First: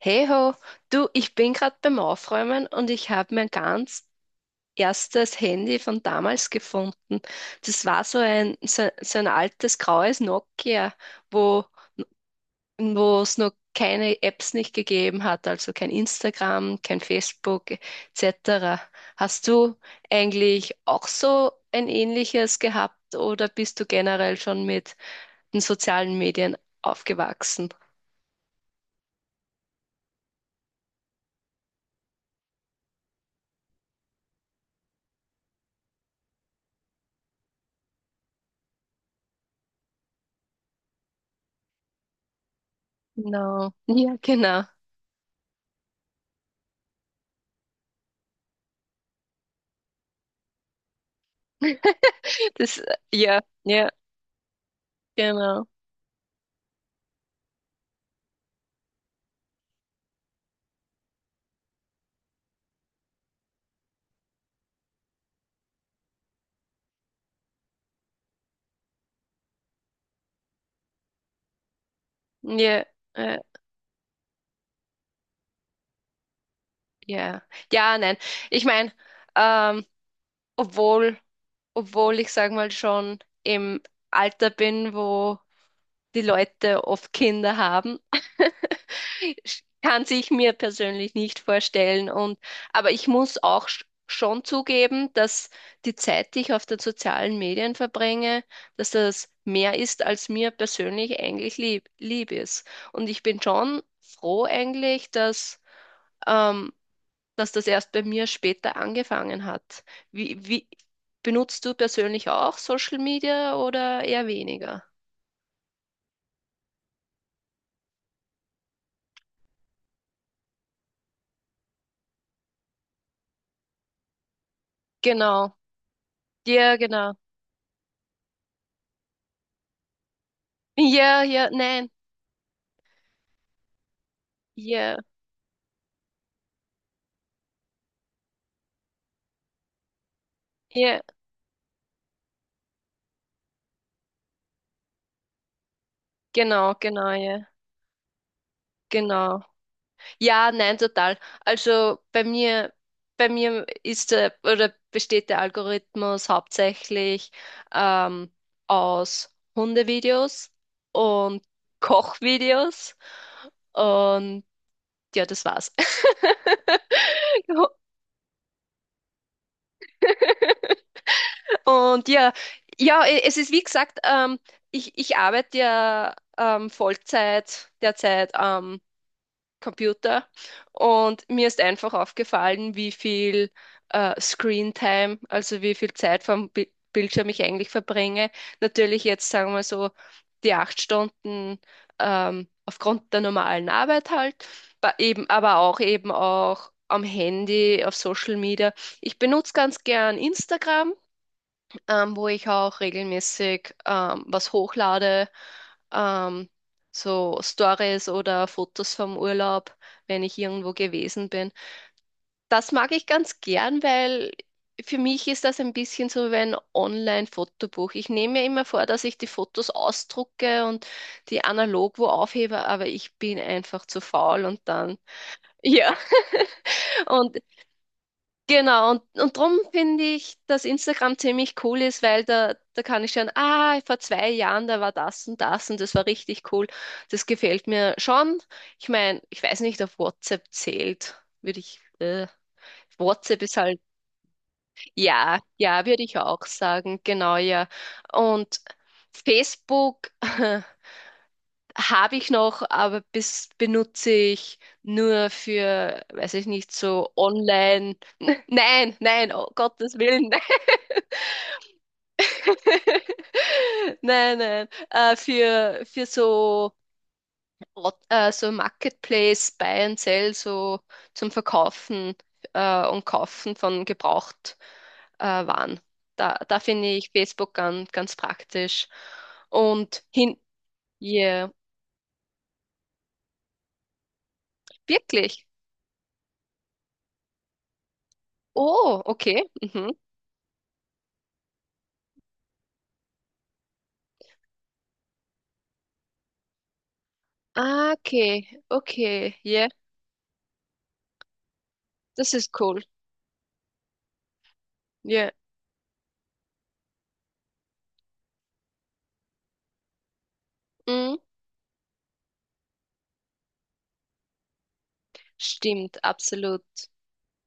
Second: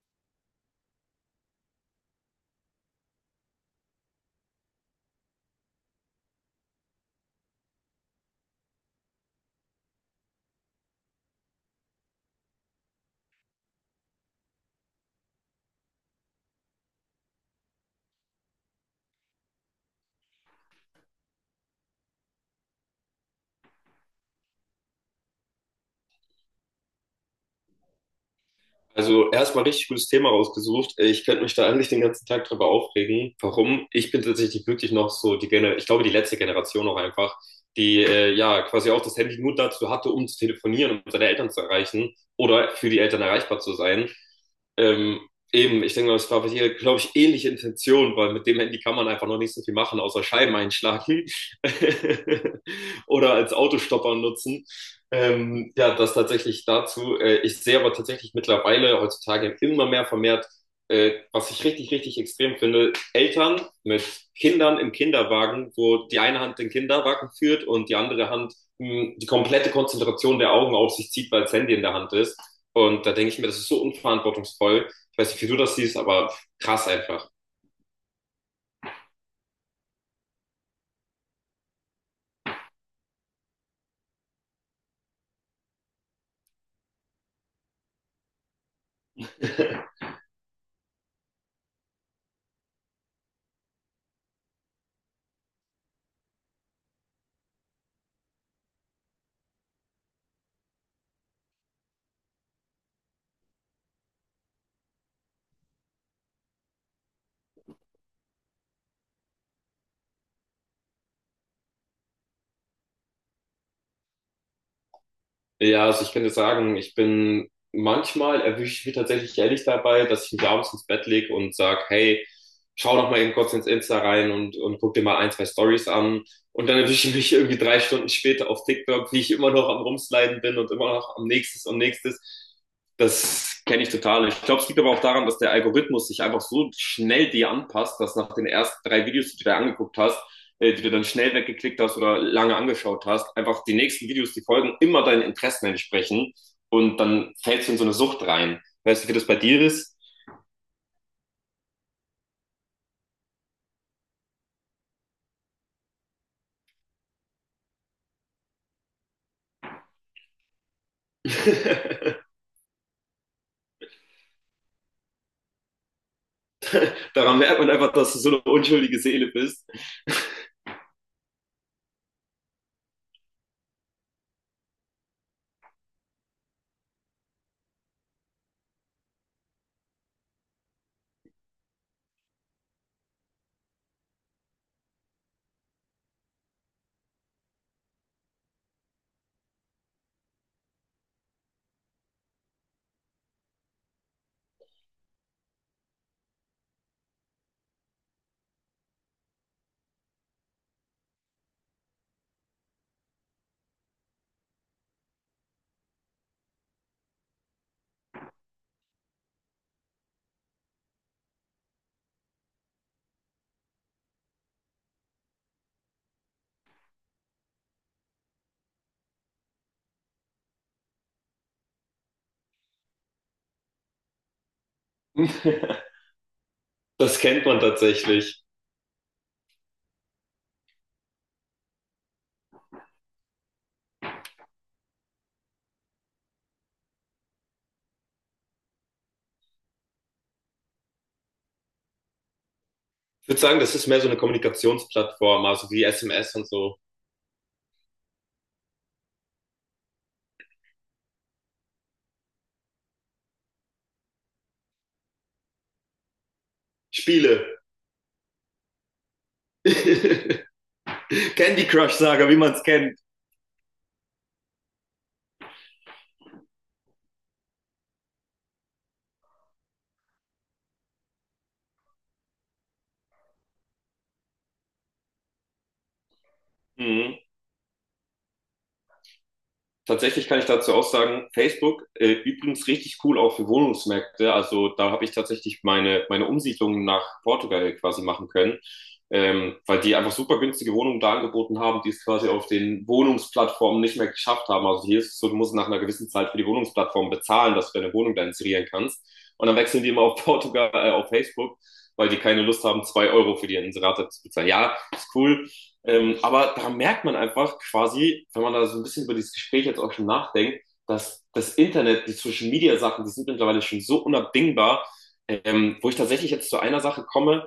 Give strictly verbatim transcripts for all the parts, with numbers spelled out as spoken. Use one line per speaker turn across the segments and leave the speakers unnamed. Hey ho, du, ich bin gerade beim Aufräumen und ich habe mein ganz erstes Handy von damals gefunden. Das war so ein, so, so ein altes graues Nokia, wo wo es noch keine Apps nicht gegeben hat, also kein Instagram, kein Facebook et cetera. Hast du eigentlich auch so ein ähnliches gehabt oder bist du generell schon mit den sozialen Medien aufgewachsen?
Also erstmal richtig gutes Thema rausgesucht. Äh, Ich könnte mich da eigentlich den ganzen Tag drüber aufregen. Warum? Ich bin tatsächlich wirklich noch so die Gener ich glaube die letzte Generation auch einfach, die äh, ja quasi auch das Handy nur dazu hatte, um zu telefonieren, um seine Eltern zu erreichen oder für die Eltern erreichbar
Genau.
zu sein.
Ja, genau.
Ähm, eben, ich denke mal, das war bei dir, glaube ich, ähnliche Intention, weil mit dem Handy kann man einfach noch nicht so viel machen, außer Scheiben einschlagen
Das, äh,
oder
ja,
als
ja,
Autostopper nutzen.
genau.
Ähm, ja, das tatsächlich dazu. Äh, ich sehe aber tatsächlich mittlerweile heutzutage immer mehr vermehrt, äh, was ich richtig, richtig extrem finde, Eltern mit Kindern im Kinderwagen, wo die eine Hand den Kinderwagen führt und die andere Hand mh, die komplette Konzentration der Augen auf sich zieht, weil das Handy in der Hand ist.
Ja,
Und da denke
äh,
ich mir, das ist so unverantwortungsvoll. Ich weiß nicht, wie du das siehst, aber krass einfach.
ja. Ja, nein. Ich meine, ähm, obwohl, obwohl ich sag mal schon im Alter bin, wo die Leute oft Kinder haben. Kann sich mir persönlich nicht vorstellen. Und, aber ich muss auch sch- schon zugeben, dass die Zeit, die ich auf den sozialen Medien verbringe, dass das mehr ist, als mir persönlich eigentlich lieb, lieb ist. Und ich bin schon froh eigentlich, dass, ähm, dass das erst bei mir später angefangen hat. Wie, wie benutzt du persönlich auch Social Media oder eher weniger?
Ja, also ich kann dir sagen, ich bin manchmal erwische ich mich tatsächlich ehrlich dabei, dass ich mich abends ins Bett leg und sag, hey, schau noch mal eben kurz ins Insta rein und, und guck dir mal ein, zwei
Genau.
Stories an. Und
Ja,
dann erwische
genau.
ich mich irgendwie drei Stunden später auf TikTok, wie ich immer noch am Rumsliden bin und immer noch
Ja,
am
ja,
nächstes und
nein.
nächstes. Das kenne ich total. Ich glaube, es liegt aber
Ja,
auch daran, dass der Algorithmus sich einfach so schnell dir anpasst, dass nach den ersten drei Videos, die du dir angeguckt hast, äh, die du
ja.
dann schnell weggeklickt hast oder lange angeschaut hast, einfach die nächsten Videos, die folgen, immer deinen Interessen entsprechen
Genau,
und
genau,
dann
ja.
fällst du in so eine Sucht rein. Weißt du, wie das bei
Genau.
dir ist?
Ja, nein, total. Also bei mir, bei mir ist der, oder besteht der Algorithmus hauptsächlich ähm, aus Hundevideos und Kochvideos. Und ja, das war's.
Daran merkt man einfach, dass du so eine unschuldige Seele bist.
Und ja, ja, e- es ist wie gesagt. Ähm, ich, ich arbeite ja ähm, Vollzeit derzeit am Computer und mir ist einfach aufgefallen, wie viel äh, Screen-Time, also wie viel Zeit vom Bi Bildschirm ich eigentlich verbringe. Natürlich jetzt sagen wir so die acht Stunden ähm, aufgrund der normalen Arbeit halt, ba- eben, aber auch eben auch am Handy, auf Social Media. Ich benutze ganz gern Instagram, ähm, wo ich auch regelmäßig ähm, was hochlade, ähm, so Stories oder Fotos vom Urlaub, wenn ich irgendwo gewesen bin. Das mag ich ganz gern, weil für mich ist das ein bisschen so wie ein Online-Fotobuch. Ich nehme mir immer vor, dass ich die Fotos ausdrucke und die analog wo aufhebe, aber ich bin einfach zu faul und dann, ja,
das
und
kennt man tatsächlich.
genau, und, und darum finde ich, dass Instagram ziemlich cool ist, weil da, da kann ich schauen, ah, vor zwei Jahren, da war das und das und das war richtig cool. Das gefällt mir schon. Ich meine, ich weiß nicht, ob WhatsApp zählt, würde ich, äh,
Ich würde
WhatsApp ist
sagen, das
halt,
ist mehr so eine
ja,
Kommunikationsplattform, also wie
ja, würde ich
S M S
auch
und so.
sagen, genau, ja. Und Facebook habe ich noch, aber bis, benutze ich nur für, weiß ich nicht, so
Spiele.
online. Nein, nein, oh Gottes Willen.
Candy Crush Saga, wie man es kennt.
Nein, nein. Äh, für, für so, Ort- äh, so Marketplace, Buy and Sell, so zum Verkaufen äh, und Kaufen von gebraucht äh, Waren. Da, da finde ich
Mhm.
Facebook ganz, ganz praktisch. Und
Tatsächlich kann
hin,
ich dazu auch sagen,
yeah,
Facebook, äh, übrigens richtig cool auch für Wohnungsmärkte. Also da habe ich
wirklich.
tatsächlich meine, meine Umsiedlung nach Portugal quasi machen können,
Oh, okay.
ähm, weil
Mhm.
die einfach super günstige Wohnungen da angeboten haben, die es quasi auf den Wohnungsplattformen nicht mehr geschafft haben. Also hier ist es so, du musst nach einer gewissen Zeit für die Wohnungsplattform bezahlen, dass du
Ah,
deine Wohnung da
okay,
inserieren kannst.
okay,
Und dann
yeah,
wechseln die immer auf Portugal, äh, auf Facebook, weil die
das
keine
ist
Lust
cool.
haben, zwei Euro für die Inserate zu bezahlen. Ja, ist
Yeah,
cool. Ähm, aber da merkt man einfach quasi, wenn man da so ein bisschen über dieses Gespräch jetzt auch schon nachdenkt,
mm,
dass das Internet, die Social Media Sachen, die sind mittlerweile schon so unabdingbar, ähm, wo ich
stimmt,
tatsächlich jetzt zu
absolut.
einer Sache komme.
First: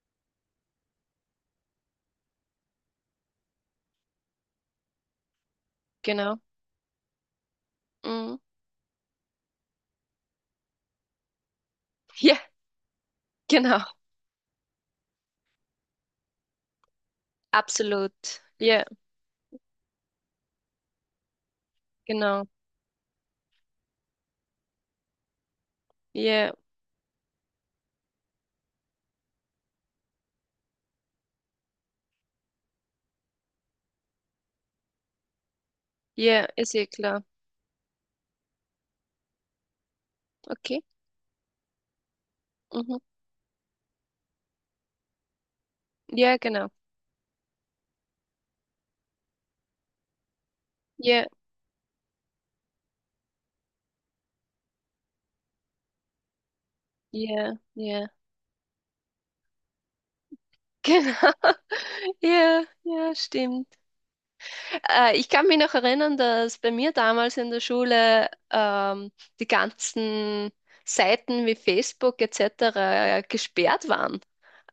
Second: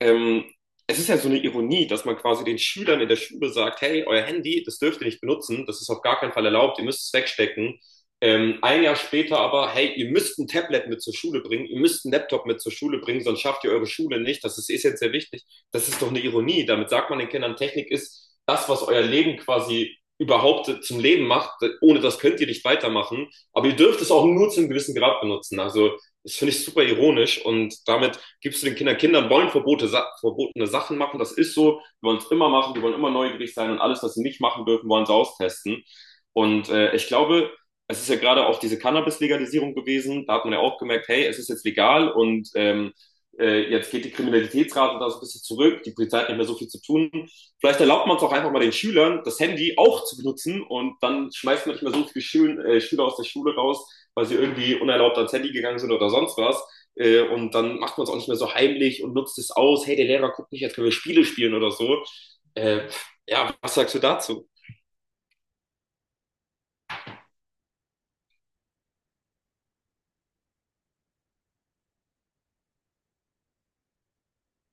Ähm, es ist ja so eine Ironie, dass man quasi den Schülern in der Schule sagt, hey, euer Handy, das dürft ihr nicht benutzen, das ist auf gar keinen
Genau.
Fall erlaubt, ihr müsst es wegstecken.
Mm,
Ähm, ein Jahr später aber, hey, ihr müsst ein Tablet mit zur Schule bringen, ihr müsst einen
ja,
Laptop mit zur Schule bringen, sonst schafft ihr
genau.
eure Schule nicht, das ist essentiell wichtig. Das ist doch eine Ironie. Damit sagt man den Kindern, Technik ist
Absolut.
das, was
Ja,
euer Leben quasi überhaupt zum Leben macht. Ohne das könnt
genau.
ihr nicht weitermachen. Aber ihr dürft es auch nur zu einem gewissen Grad benutzen. Also das
Ja,
finde ich super ironisch und damit gibst du den Kindern, Kindern wollen Verbote, verbotene Sachen machen, das ist so, die wollen es immer machen, die wollen immer neugierig sein und alles, was sie nicht machen dürfen, wollen sie austesten.
ja,
Und
ist ja
äh, ich
klar.
glaube, es ist ja gerade auch diese Cannabis-Legalisierung gewesen, da hat man ja auch
Okay.
gemerkt, hey, es ist jetzt legal und ähm,
Mhm.
äh, jetzt geht die Kriminalitätsrate da so ein bisschen zurück, die Polizei hat
Ja,
nicht mehr so
genau.
viel zu tun. Vielleicht erlaubt man es auch einfach mal den Schülern, das Handy auch zu benutzen und
Ja,
dann schmeißt man nicht mehr so viele Schül äh, Schüler aus der Schule raus, weil sie irgendwie unerlaubt ans Handy gegangen sind oder sonst was. Äh,
ja,
und dann macht man
ja.
es auch nicht mehr so heimlich und nutzt es aus. Hey, der Lehrer guckt nicht, jetzt können wir
Genau.
Spiele spielen oder so.
Ja,
Äh,
ja,
ja,
stimmt.
was sagst du dazu?
Äh, ich kann mich noch erinnern, dass bei mir damals in der Schule ähm, die ganzen Seiten wie Facebook et cetera gesperrt waren.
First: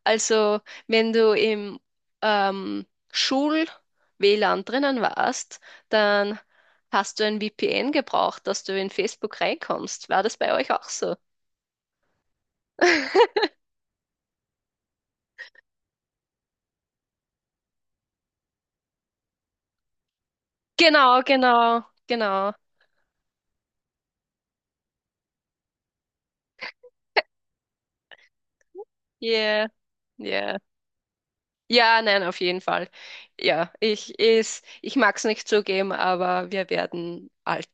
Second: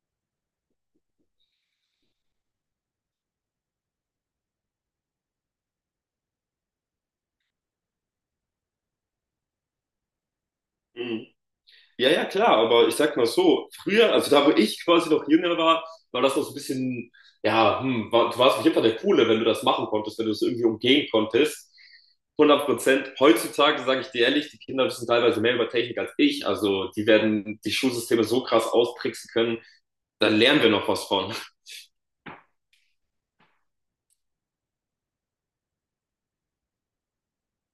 Also, wenn du im ähm, Schul-WLAN drinnen warst, dann hast du ein V P N gebraucht, dass du in Facebook reinkommst. War das bei euch auch so?
Mhm. Ja, ja, klar, aber ich sag mal so, früher, also da wo ich quasi noch jünger war, war das noch so ein bisschen, ja, hm, war, du warst auf jeden Fall der Coole, wenn du das machen konntest, wenn du es irgendwie umgehen
Genau,
konntest.
genau, genau.
hundert Prozent. Heutzutage sage ich dir ehrlich, die Kinder wissen teilweise mehr über Technik als ich. Also die werden die Schulsysteme so krass austricksen können,
Yeah,
da
yeah.
lernen wir noch was von.
Ja, nein, auf jeden Fall. Ja, ich ist, ich mag es nicht zugeben, aber wir werden alt.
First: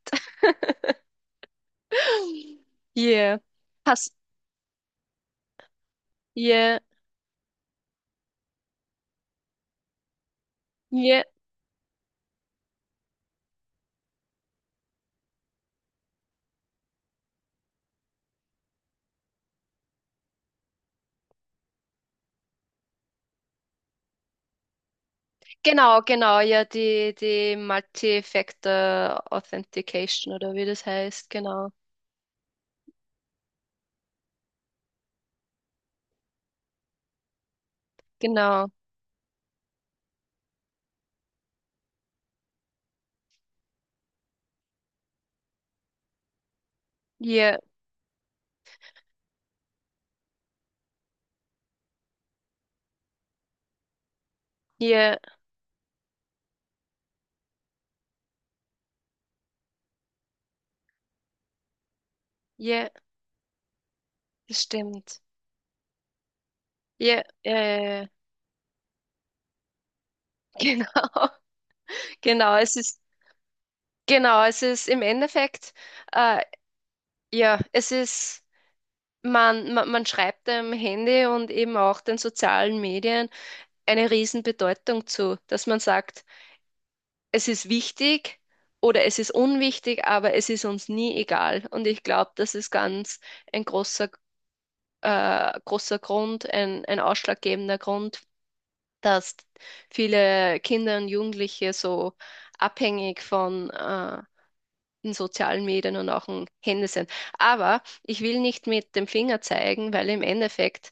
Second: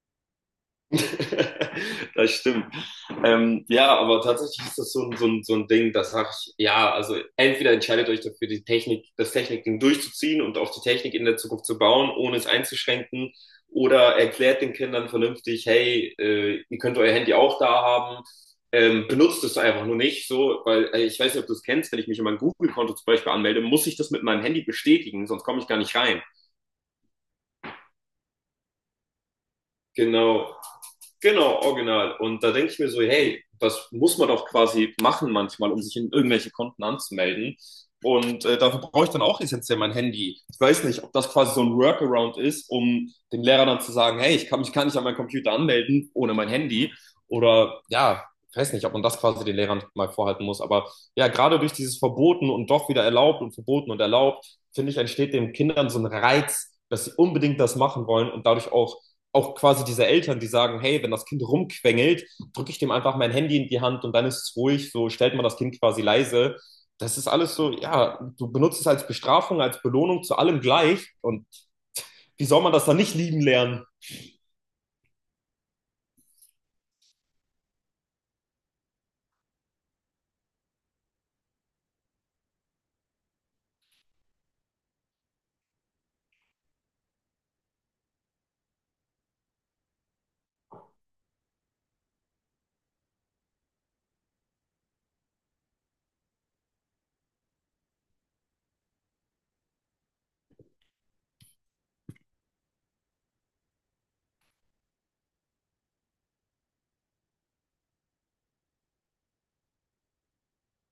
Das stimmt.
Yeah.
Ähm, ja,
Hast,
aber tatsächlich ist das so ein, so ein, so ein Ding, das sag ich,
yeah,
ja, also entweder entscheidet euch dafür, die Technik, das Technikding durchzuziehen und auf die Technik
yeah.
in der Zukunft zu bauen, ohne es einzuschränken, oder erklärt den Kindern vernünftig, hey, äh, ihr könnt euer Handy auch da haben, ähm, benutzt es einfach nur nicht so, weil äh, ich weiß nicht, ob du es kennst, wenn ich mich in mein Google-Konto zum Beispiel anmelde, muss ich das mit meinem Handy bestätigen, sonst komme ich gar nicht
Genau,
rein.
genau, ja, die, die Multi-Factor Authentication oder
Genau,
wie das heißt,
Genau,
genau.
original. Und da denke ich mir so, hey, das muss man doch quasi machen manchmal, um sich in irgendwelche Konten anzumelden. Und äh,
Genau.
dafür brauche ich dann auch essentiell mein Handy. Ich weiß nicht, ob das quasi so ein Workaround ist, um dem Lehrer dann zu sagen, hey, ich kann mich gar nicht an meinen Computer anmelden ohne mein Handy.
Ja,
Oder ja, ich weiß nicht, ob man das quasi den Lehrern mal vorhalten muss. Aber ja, gerade durch dieses Verboten und doch wieder erlaubt und verboten und erlaubt, finde ich,
ja,
entsteht den Kindern so ein Reiz, dass sie unbedingt das machen wollen und dadurch auch auch quasi diese Eltern, die sagen, hey, wenn das Kind rumquengelt, drücke ich
ja,
dem einfach mein Handy in die Hand und dann ist es
das
ruhig, so
stimmt.
stellt man das Kind quasi leise. Das
Ja,
ist
ja,
alles so,
ja, ja,
ja, du benutzt es als Bestrafung, als Belohnung zu allem
genau.
gleich. Und wie
Genau,
soll man
es
das dann
ist,
nicht lieben lernen?
genau, es ist im Endeffekt, äh, ja, es ist, man, man, man schreibt dem Handy und eben auch den sozialen Medien eine Riesenbedeutung zu, dass man sagt, es ist wichtig oder es ist unwichtig, aber es ist uns nie egal. Und ich glaube, das ist ganz ein großer, äh, großer Grund, ein, ein ausschlaggebender Grund, dass viele Kinder und Jugendliche so abhängig von äh, den sozialen Medien und auch dem Handy sind. Aber ich will nicht mit dem Finger zeigen, weil im Endeffekt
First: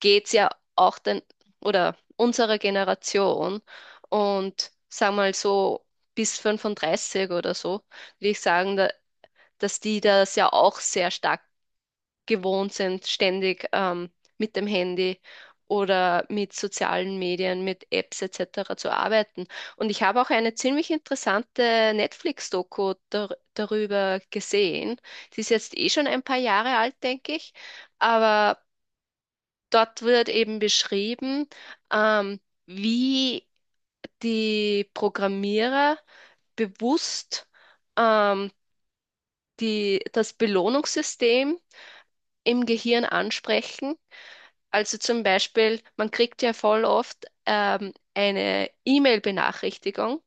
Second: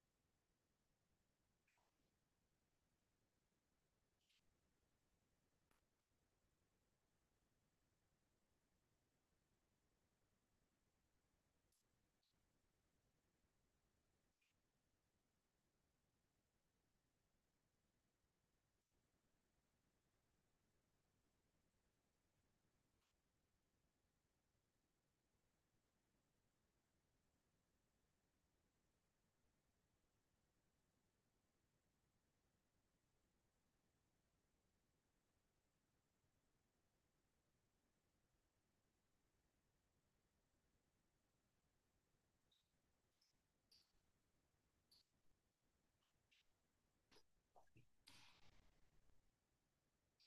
geht's ja auch den, oder unserer Generation und sag mal so bis fünfunddreißig oder so, würde ich sagen, da, dass die das ja auch sehr stark gewohnt sind, ständig ähm, mit dem Handy oder mit sozialen Medien, mit Apps et cetera zu arbeiten. Und ich habe auch eine ziemlich interessante Netflix-Doku dar darüber gesehen. Die ist jetzt eh schon ein paar Jahre alt, denke ich. Aber dort wird eben beschrieben, ähm, wie die Programmierer bewusst ähm, die, das Belohnungssystem im Gehirn ansprechen. Also zum Beispiel, man kriegt ja voll oft ähm, eine E-Mail-Benachrichtigung,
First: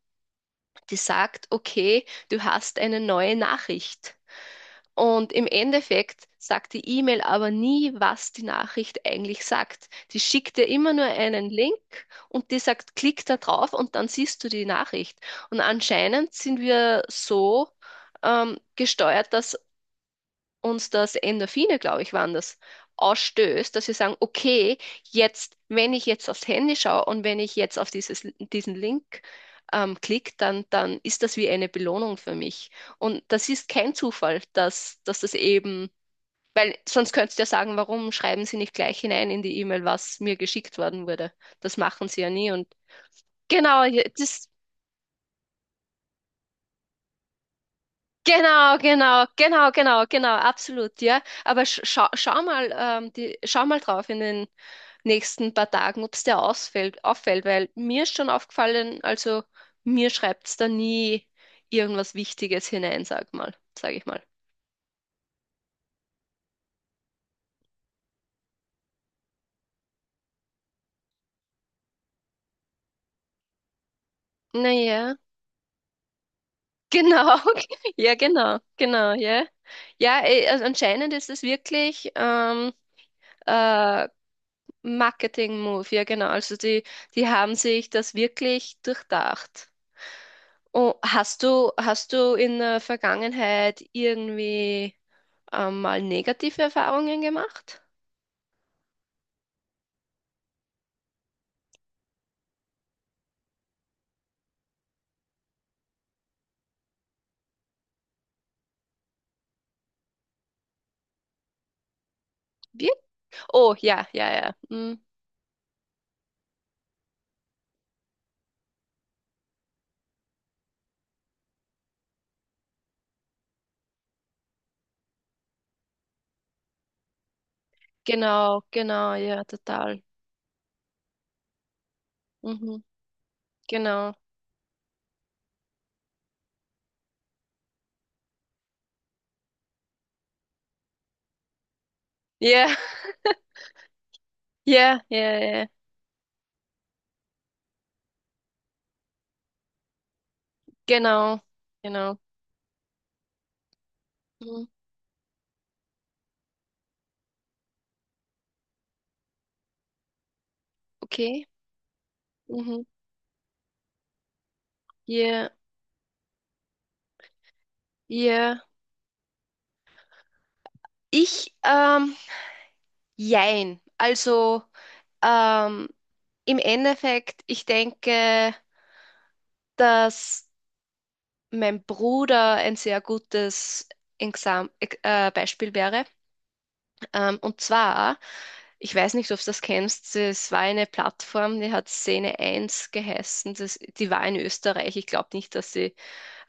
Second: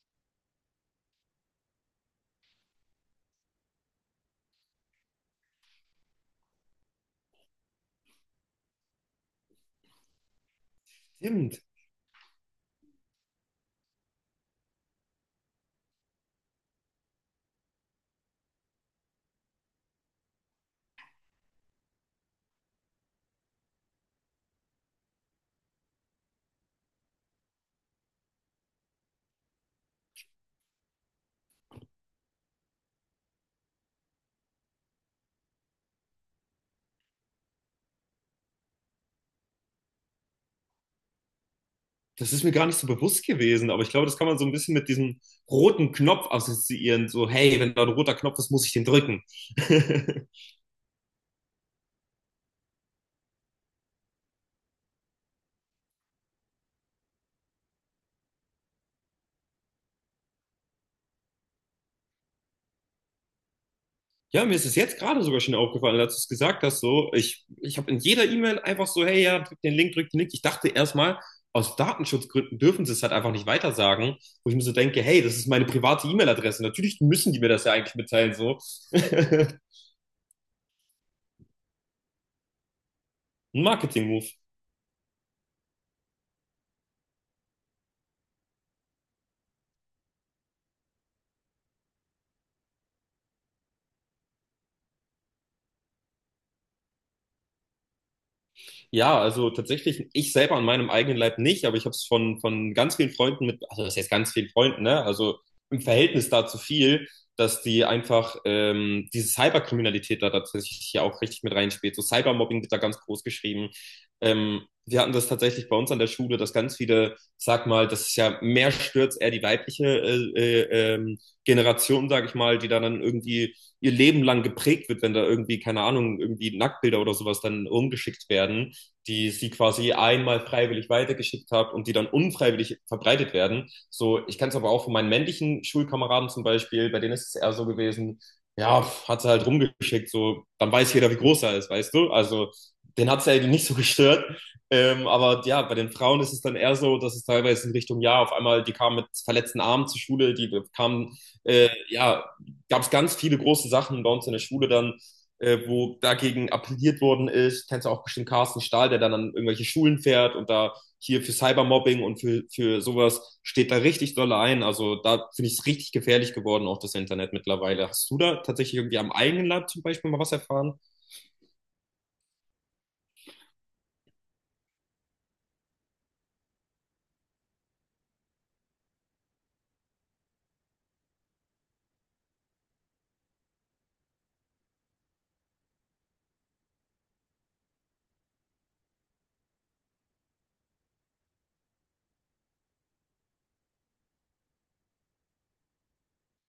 die sagt, okay, du hast eine neue Nachricht. Und im Endeffekt sagt die E-Mail aber nie, was die Nachricht eigentlich sagt. Die schickt dir immer nur einen
Stimmt.
Link und die sagt, klick da drauf und dann siehst du die Nachricht. Und anscheinend sind wir so ähm, gesteuert, dass uns das Endorphine, glaube ich, waren das, ausstößt, dass wir sagen, okay, jetzt, wenn ich jetzt aufs Handy schaue und wenn ich jetzt auf dieses, diesen Link ähm, klicke, dann, dann ist das wie eine Belohnung für mich. Und das ist kein Zufall, dass, dass das eben, weil sonst könntest du ja sagen, warum schreiben Sie nicht gleich hinein in die E-Mail, was mir geschickt worden wurde. Das machen Sie ja
Das ist mir
nie.
gar
Und
nicht so bewusst gewesen, aber
genau,
ich
ja,
glaube, das kann man so
das
ein bisschen mit diesem roten Knopf assoziieren. So, hey, wenn da ein roter Knopf ist, muss ich
Genau,
den drücken.
genau, genau, genau, genau, absolut, ja. Aber sch schau, schau mal, ähm, die, schau mal drauf in den nächsten paar Tagen, ob es dir ausfällt, auffällt, weil mir ist schon aufgefallen, also mir schreibt es da nie irgendwas Wichtiges hinein, sag mal, sag ich mal.
Ja, mir ist es jetzt gerade sogar schon aufgefallen, als du es gesagt hast, so, ich, ich habe in jeder E-Mail einfach so, hey, ja, drück den Link, drück den Link. Ich dachte erstmal, aus Datenschutzgründen dürfen sie es halt einfach nicht weitersagen, wo ich mir so denke,
Naja,
hey, das ist meine private E-Mail-Adresse. Natürlich müssen
genau,
die mir das ja eigentlich
ja,
mitteilen, so.
genau, genau, ja.
Ein
Ja, eh, also anscheinend ist es wirklich ähm, äh,
Marketing-Move.
Marketing-Move, ja, genau. Also die, die haben sich das wirklich durchdacht. Oh, hast du, hast du in der Vergangenheit irgendwie ähm, mal negative Erfahrungen gemacht?
Ja, also tatsächlich, ich selber an meinem eigenen Leib nicht, aber ich habe es von, von ganz vielen Freunden mit, also das heißt ganz vielen Freunden, ne? Also im Verhältnis dazu viel, dass die einfach ähm, diese Cyberkriminalität da tatsächlich ja auch richtig mit reinspielt. So Cybermobbing wird da
Wirklich?
ganz groß geschrieben.
Oh, ja, ja, ja.
Ähm,
Mm,
wir hatten das tatsächlich bei uns an der Schule, dass ganz viele, sag mal, das ist ja mehr stürzt eher die weibliche äh, äh, ähm, Generation, sag ich mal, die da dann irgendwie ihr Leben lang geprägt wird, wenn da irgendwie, keine Ahnung, irgendwie Nacktbilder oder sowas dann rumgeschickt
genau,
werden
genau,
die
ja,
sie quasi
total.
einmal freiwillig weitergeschickt habe und die dann unfreiwillig
Mhm,
verbreitet werden.
genau.
So, ich kenne es aber auch von meinen männlichen Schulkameraden zum Beispiel, bei denen ist es eher so gewesen, ja, pf, hat sie halt rumgeschickt, so, dann weiß jeder, wie groß er ist, weißt du? Also,
Ja,
den hat es ja nicht so gestört.
ja,
Ähm,
ja,
aber ja,
ja.
bei den Frauen ist es dann eher so, dass es teilweise in Richtung, ja, auf einmal, die kamen mit verletzten Armen zur Schule, die kamen,
Genau,
äh,
genau.
ja, gab es ganz viele große Sachen bei uns in der
Mhm,
Schule dann, äh, wo dagegen appelliert worden ist. Kennst du auch bestimmt Carsten Stahl, der dann an irgendwelche Schulen fährt und da hier für
okay.
Cybermobbing und für, für
Mhm,
sowas steht da richtig doll ein. Also da finde
ja,
ich es richtig gefährlich geworden, auch das Internet mittlerweile. Hast du da
ja.
tatsächlich irgendwie am eigenen Land zum Beispiel mal was erfahren?
Ich, ähm, Jein. Also, ähm, im Endeffekt, ich denke, dass mein Bruder ein sehr gutes Exam äh, Beispiel wäre. Ähm, und zwar, ich weiß nicht, ob du das kennst, es war eine Plattform, die hat Szene eins geheißen. Das, die war in Österreich. Ich glaube nicht, dass sie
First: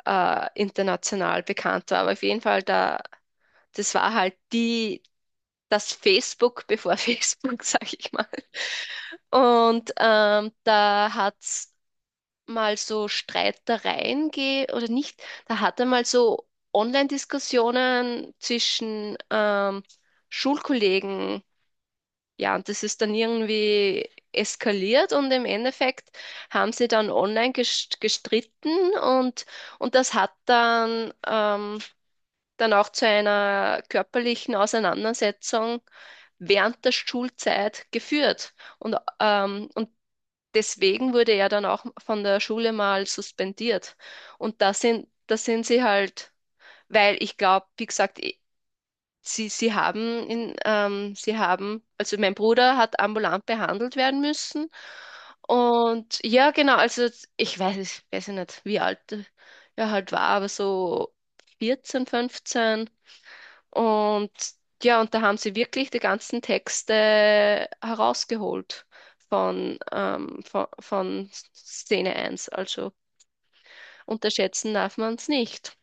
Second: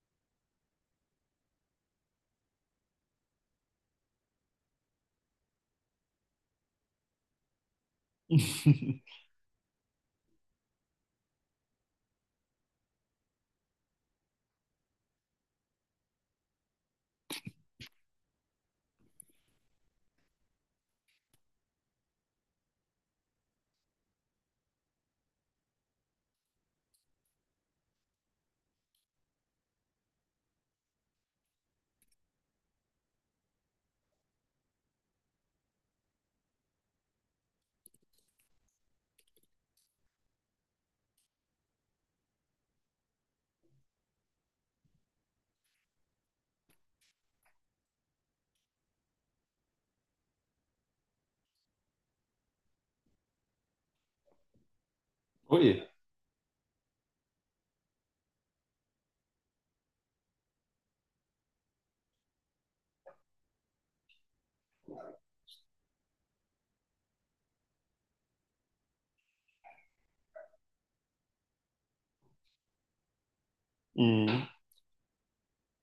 äh, international bekannt war, aber auf jeden Fall, da, das war halt die. Das Facebook bevor Facebook, sag ich mal. Und ähm, da hat's mal so Streitereien gehe oder nicht, da hat er mal so Online-Diskussionen zwischen ähm, Schulkollegen, ja, und das ist dann irgendwie eskaliert und im Endeffekt haben sie dann online gest- gestritten und, und das hat dann, ähm, dann auch zu einer körperlichen Auseinandersetzung während der Schulzeit geführt. Und, ähm, und deswegen wurde er dann auch von der Schule mal suspendiert. Und da sind, da sind sie halt, weil ich glaube, wie gesagt, eh, sie, sie haben in, ähm, sie haben, also mein Bruder hat ambulant behandelt werden müssen.
Ui.
Und ja, genau, also ich weiß, ich weiß ja nicht, wie alt er halt war, aber so vierzehn, fünfzehn. Und ja, und da haben sie wirklich die ganzen Texte herausgeholt von, ähm, von, von Szene eins. Also
Mhm.
unterschätzen darf man es nicht.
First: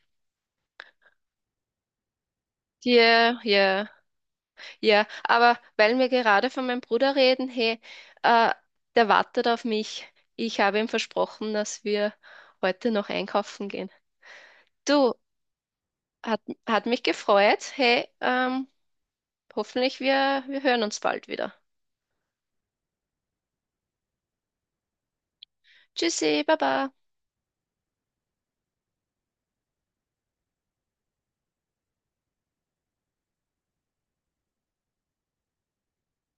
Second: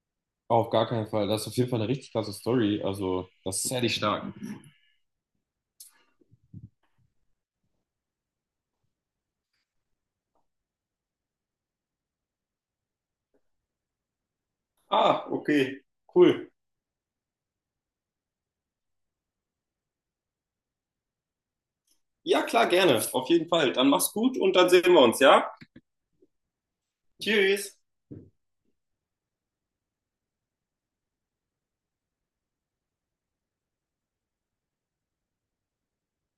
Auf gar keinen Fall. Das ist auf jeden Fall eine richtig klasse Story. Also,
Ja,
das ist Sehr
ja,
dich stark.
ja. Aber weil wir gerade von meinem Bruder reden, hey, äh, der wartet auf mich. Ich habe ihm versprochen, dass wir heute noch einkaufen gehen. Du,
Ah, okay,
hat,
cool.
hat mich gefreut. Hey, ähm, hoffentlich wir, wir hören uns bald wieder.
Ja, klar, gerne. Auf jeden Fall. Dann mach's gut und dann sehen wir uns, ja?
Tschüssi, Baba.
Tschüss.